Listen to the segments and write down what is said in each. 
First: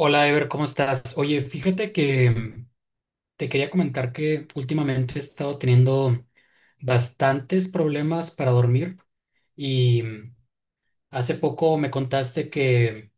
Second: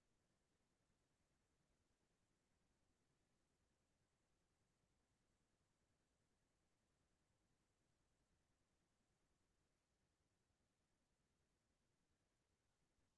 Hola, Ever, ¿cómo estás? Oye, fíjate que te quería comentar que últimamente he estado teniendo bastantes problemas para dormir y hace poco me contaste que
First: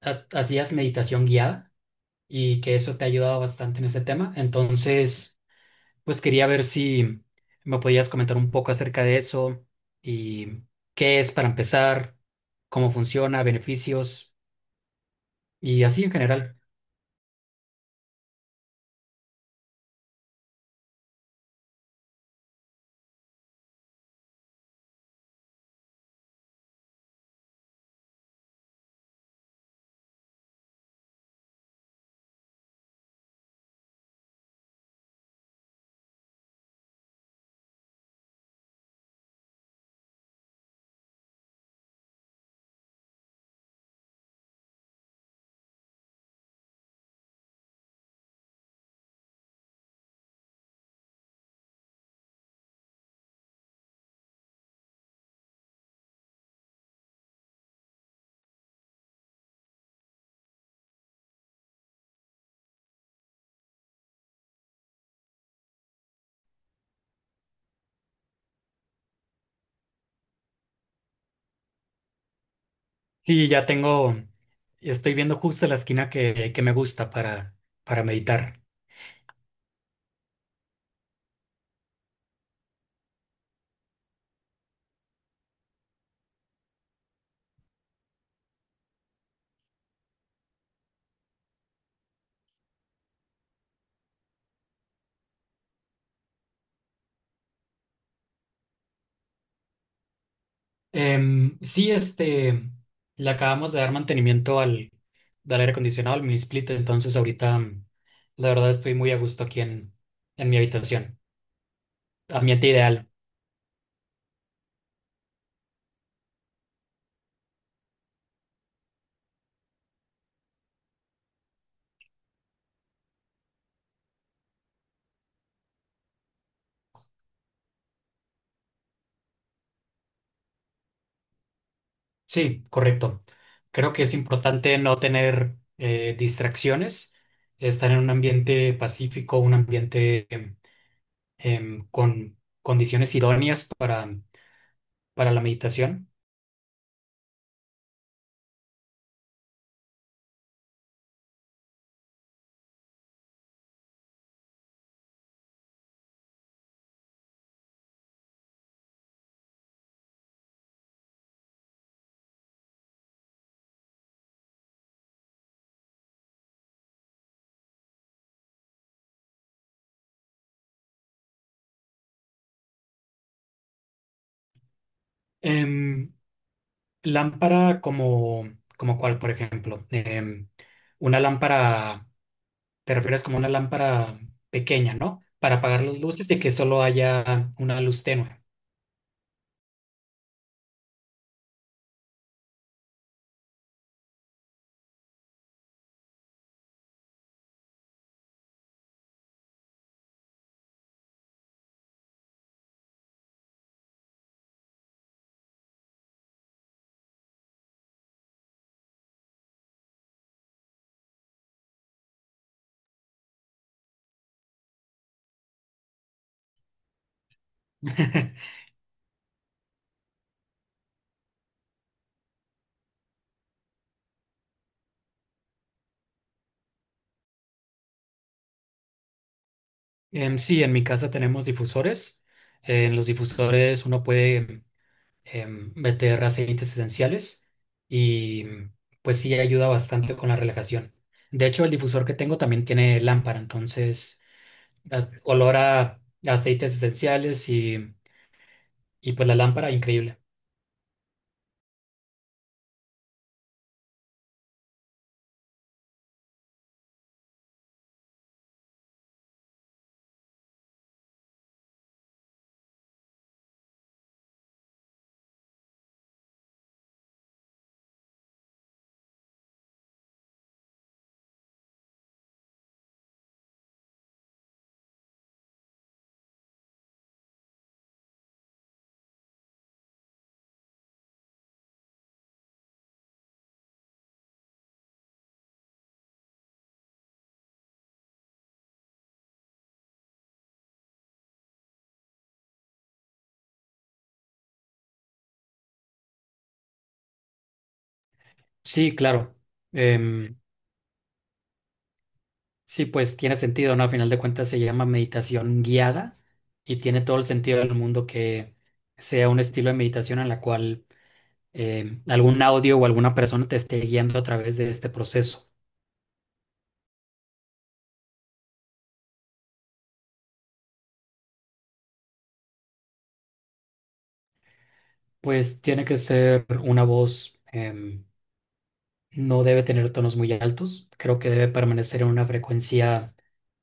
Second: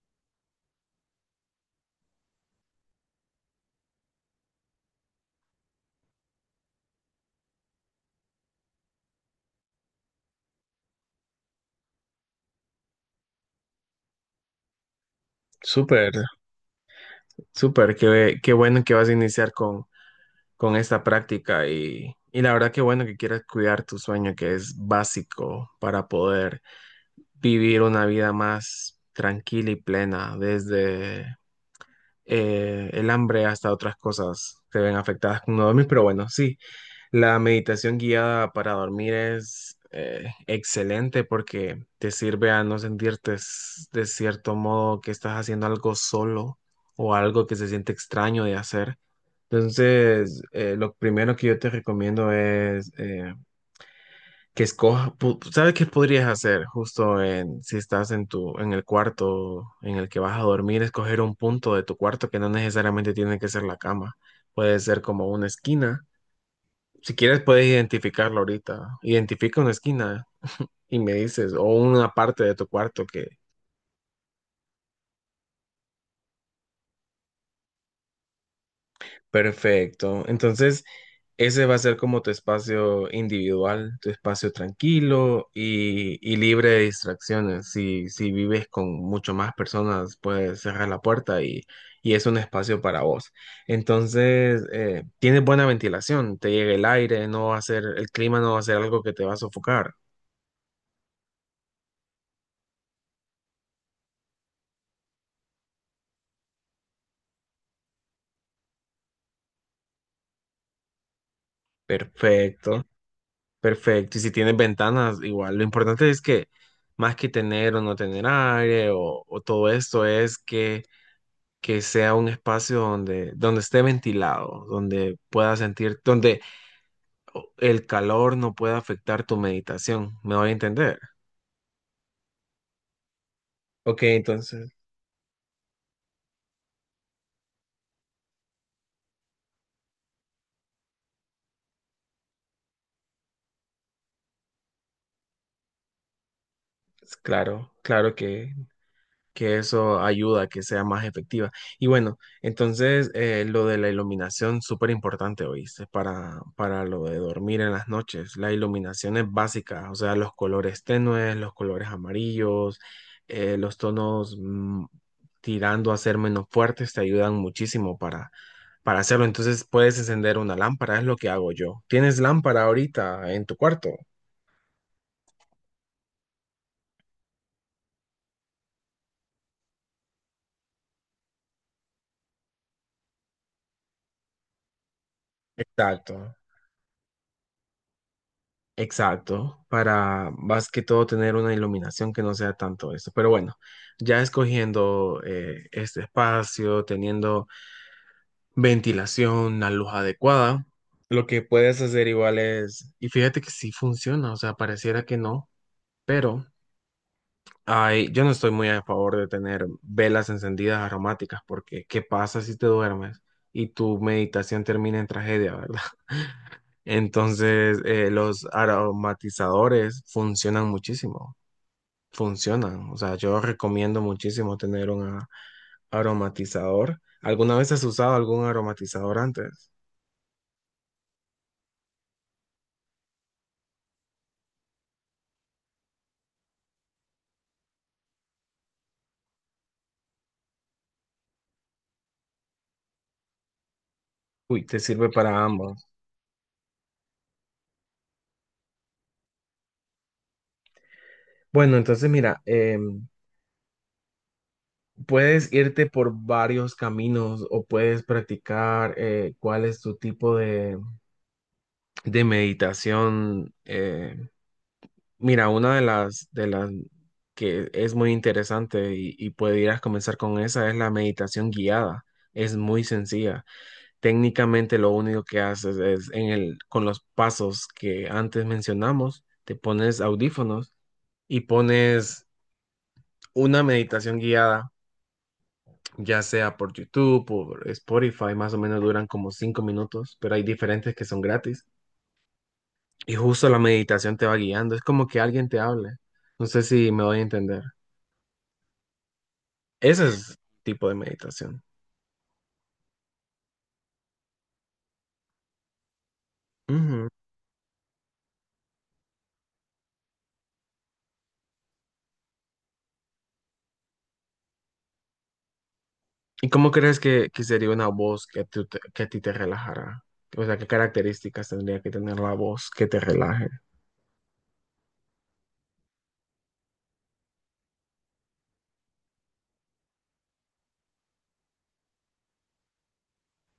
hacías meditación guiada y que eso te ha ayudado bastante en ese tema. Entonces, pues quería ver si me podías comentar un poco acerca de eso y qué es para empezar, cómo funciona, beneficios y así en Súper, general. súper, qué bueno que vas a iniciar con esta práctica y la verdad qué bueno que quieras cuidar tu sueño, que es básico para poder vivir una vida más tranquila y plena, desde el hambre hasta otras cosas se ven afectadas con no dormir, pero bueno, sí, la meditación guiada para dormir es excelente porque te sirve a no sentirte de cierto modo que estás haciendo algo solo o algo que se siente extraño de hacer. Entonces, lo primero que yo te recomiendo es que escojas, ¿sabes qué podrías hacer justo en, si estás en tu, en el cuarto en el que vas a dormir? Escoger un punto de tu cuarto que no necesariamente tiene que ser la cama. Puede ser como una esquina si quieres, puedes identificarlo ahorita. Identifica una esquina y me dices, o una parte de tu cuarto que. Sí, ya tengo, estoy viendo justo la esquina que me gusta para meditar. Perfecto. Entonces, ese va a ser como tu espacio individual, tu espacio tranquilo y libre de distracciones. Si vives con mucho más personas, puedes cerrar la puerta y es un espacio para vos. Entonces, tienes buena ventilación, te llega el aire, no va a ser, el clima no va a ser algo que te va a sofocar. Sí, este, le acabamos de dar mantenimiento al, del aire acondicionado, al mini split, entonces ahorita la verdad estoy muy a gusto aquí en mi habitación. Ambiente Perfecto. ideal. Perfecto. Y si tienes ventanas, igual. Lo importante es que más que tener o no tener aire o todo esto es que sea un espacio donde esté ventilado, donde puedas sentir, donde el calor no pueda afectar tu meditación. ¿Me voy a entender? Sí, correcto. Creo que Ok, es entonces, importante no tener distracciones, estar en un ambiente pacífico, un ambiente con condiciones idóneas para la meditación. claro, claro que eso ayuda a que sea más efectiva. Y bueno, entonces lo de la iluminación, súper importante, ¿oíste? Para lo de dormir en las noches. La iluminación es básica, o sea, los colores tenues, los colores amarillos, los tonos tirando a ser menos fuertes te ayudan muchísimo para hacerlo. Entonces puedes encender una lámpara, es lo que hago yo. ¿Tienes lámpara ahorita en tu cuarto? Em, lámpara como, como cuál, por ejemplo. Una lámpara, te refieres como una lámpara pequeña, ¿no? Para apagar las luces Exacto. y que solo haya una luz tenue. Exacto, para más que todo tener una iluminación que no sea tanto esto. Pero bueno, ya escogiendo este espacio, teniendo ventilación, la luz adecuada, lo que puedes hacer igual es, y fíjate que sí funciona, o sea, pareciera que no, pero ay, yo no estoy muy a favor de tener velas encendidas aromáticas porque ¿qué pasa si te duermes y tu meditación termina en tragedia, verdad? Entonces, los aromatizadores funcionan muchísimo, funcionan. O sea, yo recomiendo muchísimo tener un aromatizador. ¿Alguna vez has usado algún aromatizador antes? Sí, en mi casa tenemos difusores. En los difusores uno puede meter aceites esenciales y pues sí ayuda bastante con la relajación. De hecho, el difusor que tengo también tiene lámpara, entonces Uy, te sirve para olor ambos. a aceites esenciales y pues la lámpara, increíble. Bueno, entonces mira, puedes irte por varios caminos o puedes practicar cuál es tu tipo de meditación. Mira, una de las que es muy interesante y podrías comenzar con esa es la meditación guiada. Es muy sencilla. Técnicamente lo único que haces es con los pasos que antes mencionamos, te pones audífonos y pones una meditación guiada ya sea por YouTube, por Spotify, más o menos duran como 5 minutos, pero hay diferentes que son gratis. Y justo la meditación te va guiando, es como que alguien te hable. No sé si me voy a entender. Sí, claro. Ese Em, es tipo de meditación. sí, pues tiene sentido, ¿no? A final de cuentas se llama meditación guiada y tiene Ujú. todo el sentido del mundo que sea un estilo de meditación en la cual algún audio o alguna persona te esté guiando a través de este proceso. ¿Y cómo crees que sería una voz que a ti te relajara? O sea, ¿qué características tendría que tener la voz que te relaje? Pues tiene que ser una voz, no debe tener tonos muy altos, creo que debe permanecer en una frecuencia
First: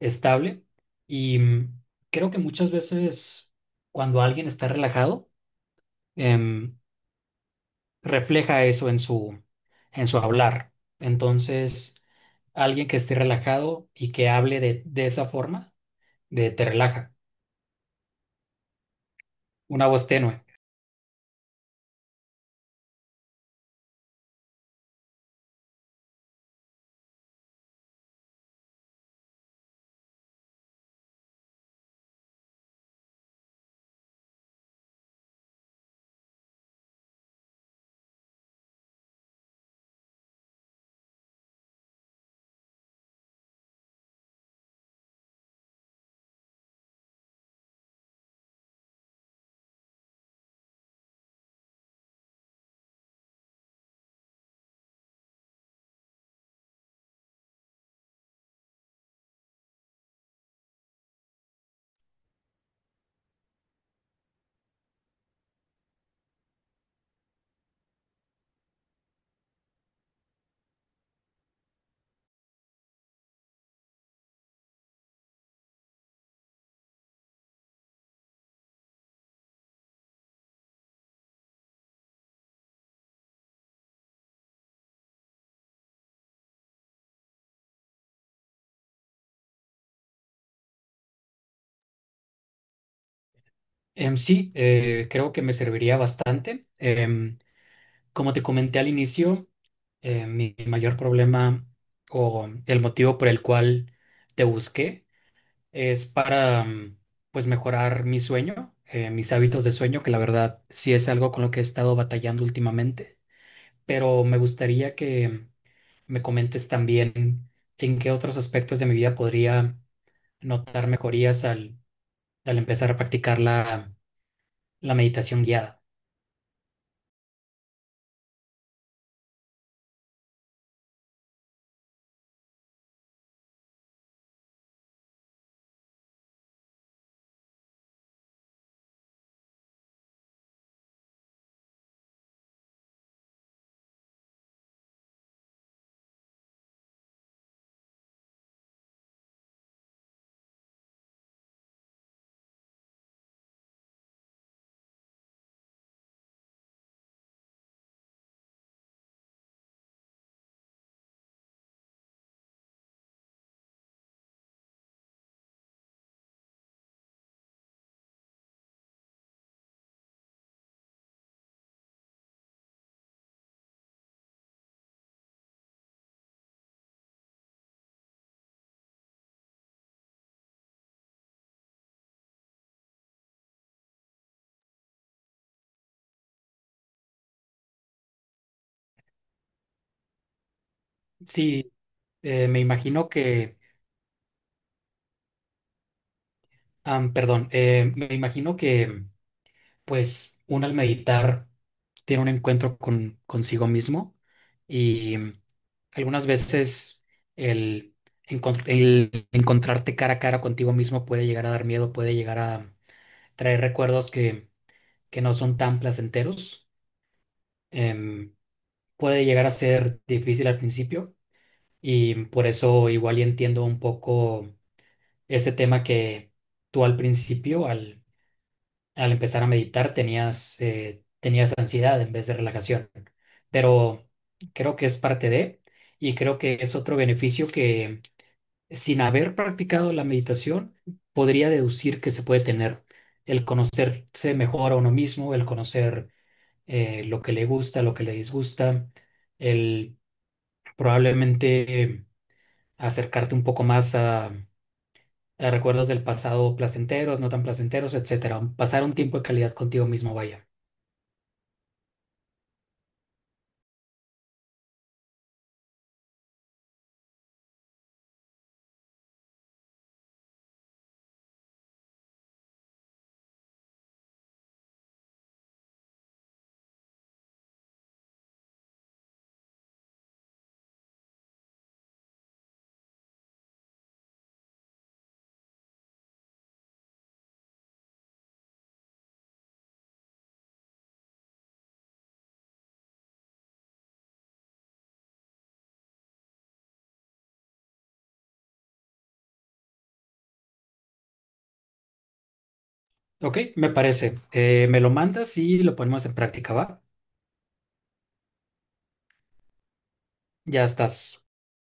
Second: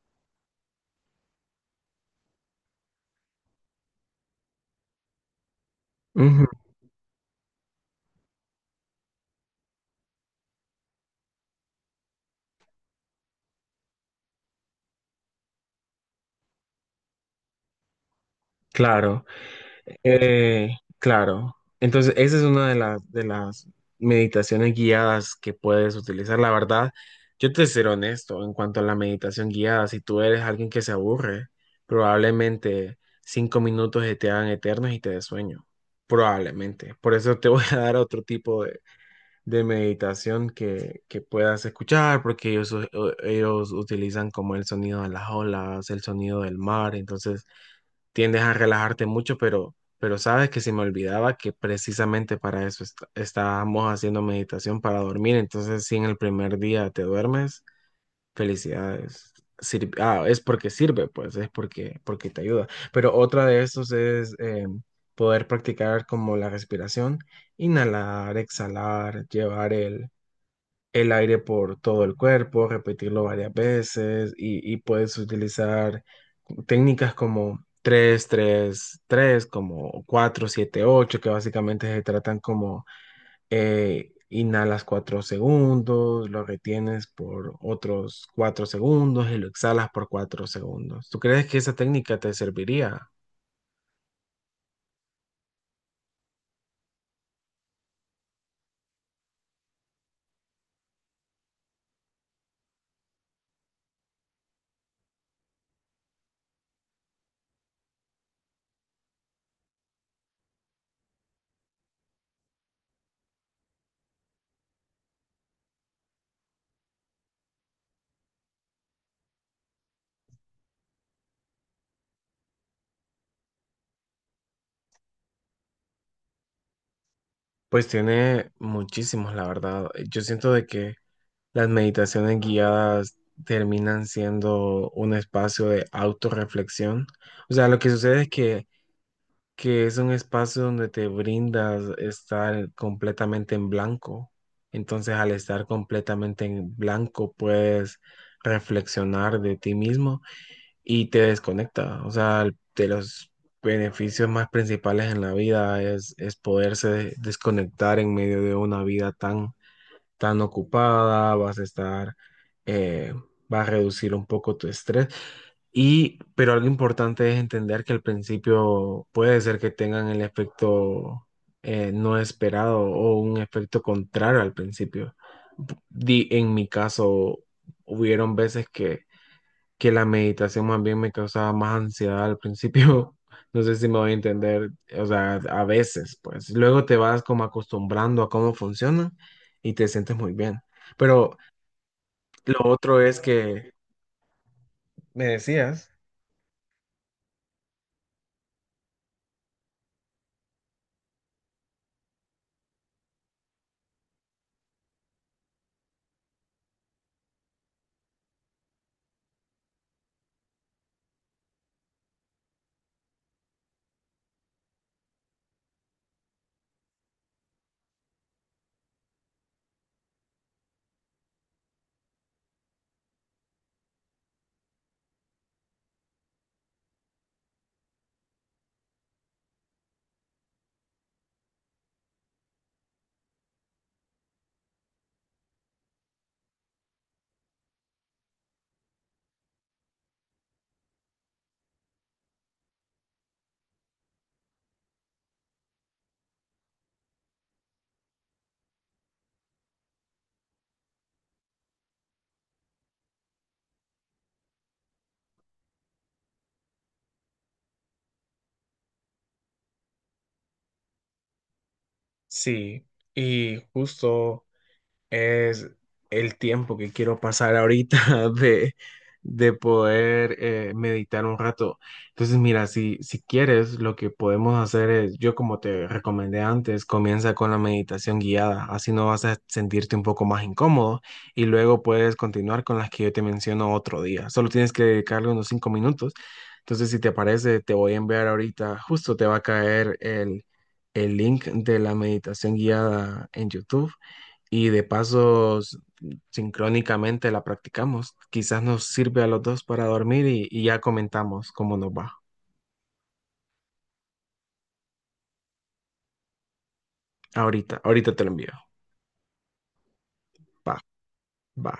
estable y creo que muchas veces cuando alguien está relajado, Ujú, em, refleja eso en su hablar. Entonces, alguien que esté relajado y que hable de esa forma, de te relaja, claro. una voz tenue. Eh, claro. Entonces, esa es una de las meditaciones guiadas que puedes utilizar. La verdad, yo te seré honesto en cuanto a la meditación guiada. Si tú eres alguien que se aburre, probablemente 5 minutos se te hagan eternos y te des sueño. Probablemente. Por eso te voy a dar otro tipo de meditación que puedas escuchar, porque ellos utilizan como el sonido de las olas, el sonido del mar. Entonces, tiendes a relajarte mucho, pero sabes que se me olvidaba que precisamente para eso estábamos haciendo meditación para dormir. Entonces, si en el primer día te duermes, felicidades. Ah, es porque sirve, pues, es porque te ayuda. Pero otra de estos es poder practicar como la respiración, inhalar, exhalar, llevar el aire por todo el cuerpo, repetirlo varias veces y puedes utilizar técnicas como 3-3-3, como 4-7-8, que básicamente se tratan como inhalas 4 segundos, lo retienes por otros 4 segundos y lo exhalas por 4 segundos. ¿Tú crees que esa técnica te serviría? Sí, creo que me serviría bastante. Em, como te comenté al inicio, mi mayor problema o el motivo por el cual te busqué es para pues mejorar mi sueño, mis hábitos de sueño, que la verdad sí es algo con lo que he estado batallando últimamente. Pero me gustaría que me comentes también en qué otros aspectos de mi vida podría notar mejorías al empezar a practicar la meditación guiada. Pues tiene muchísimos, la verdad. Yo siento de que las meditaciones guiadas terminan siendo un espacio de autorreflexión. O sea, lo que sucede es que es un espacio donde te brindas estar completamente en blanco. Entonces, al estar completamente en blanco, puedes reflexionar de ti mismo y te desconecta. O sea, de los beneficios más principales en la vida es poderse desconectar en medio de una vida tan tan ocupada, vas a estar, eh, vas a reducir un poco tu estrés. Y, pero algo importante es entender que al principio puede ser que tengan el efecto no esperado o un efecto contrario al principio. En mi caso, hubieron veces que la meditación más bien me causaba más ansiedad al principio. No sé si me voy a entender, o sea, a veces, pues luego te vas como acostumbrando a cómo funciona y te sientes muy bien. Pero Sí, lo me otro imagino es que, que me decías, am, perdón, me imagino que pues uno al meditar tiene un encuentro con consigo mismo y algunas veces el, el encontrarte cara a cara contigo mismo puede llegar a dar miedo, puede llegar a traer recuerdos que no son tan placenteros. Em, puede llegar a ser difícil al principio y por eso igual y entiendo un poco ese tema que tú al principio, al empezar a meditar, tenías, tenías ansiedad en vez de relajación. Pero creo que es parte de, y creo que es otro beneficio que sin haber practicado la meditación, podría deducir que se puede tener el conocerse mejor a uno mismo, el conocer lo que le gusta, lo que le disgusta, el probablemente acercarte un poco más a recuerdos del pasado placenteros, no tan placenteros, etcétera. Pasar un tiempo de calidad contigo mismo, vaya. sí, y justo es el tiempo que quiero pasar ahorita de, de poder meditar un rato. Entonces, mira, si quieres, lo que podemos hacer es, yo como te recomendé antes, comienza con la meditación guiada, así no vas a sentirte un poco más incómodo y luego puedes continuar con las que yo te menciono otro día. Solo tienes que dedicarle unos 5 minutos. Entonces, si te parece, te voy a enviar ahorita, justo te va a caer el link de la meditación guiada en YouTube y de paso sincrónicamente la practicamos. Quizás nos sirve a los dos para dormir y ya comentamos cómo nos va. Ok, me parece. Me lo mandas y lo ponemos en práctica, ¿va? Ahorita, ahorita te lo envío. Ya Va, estás. va.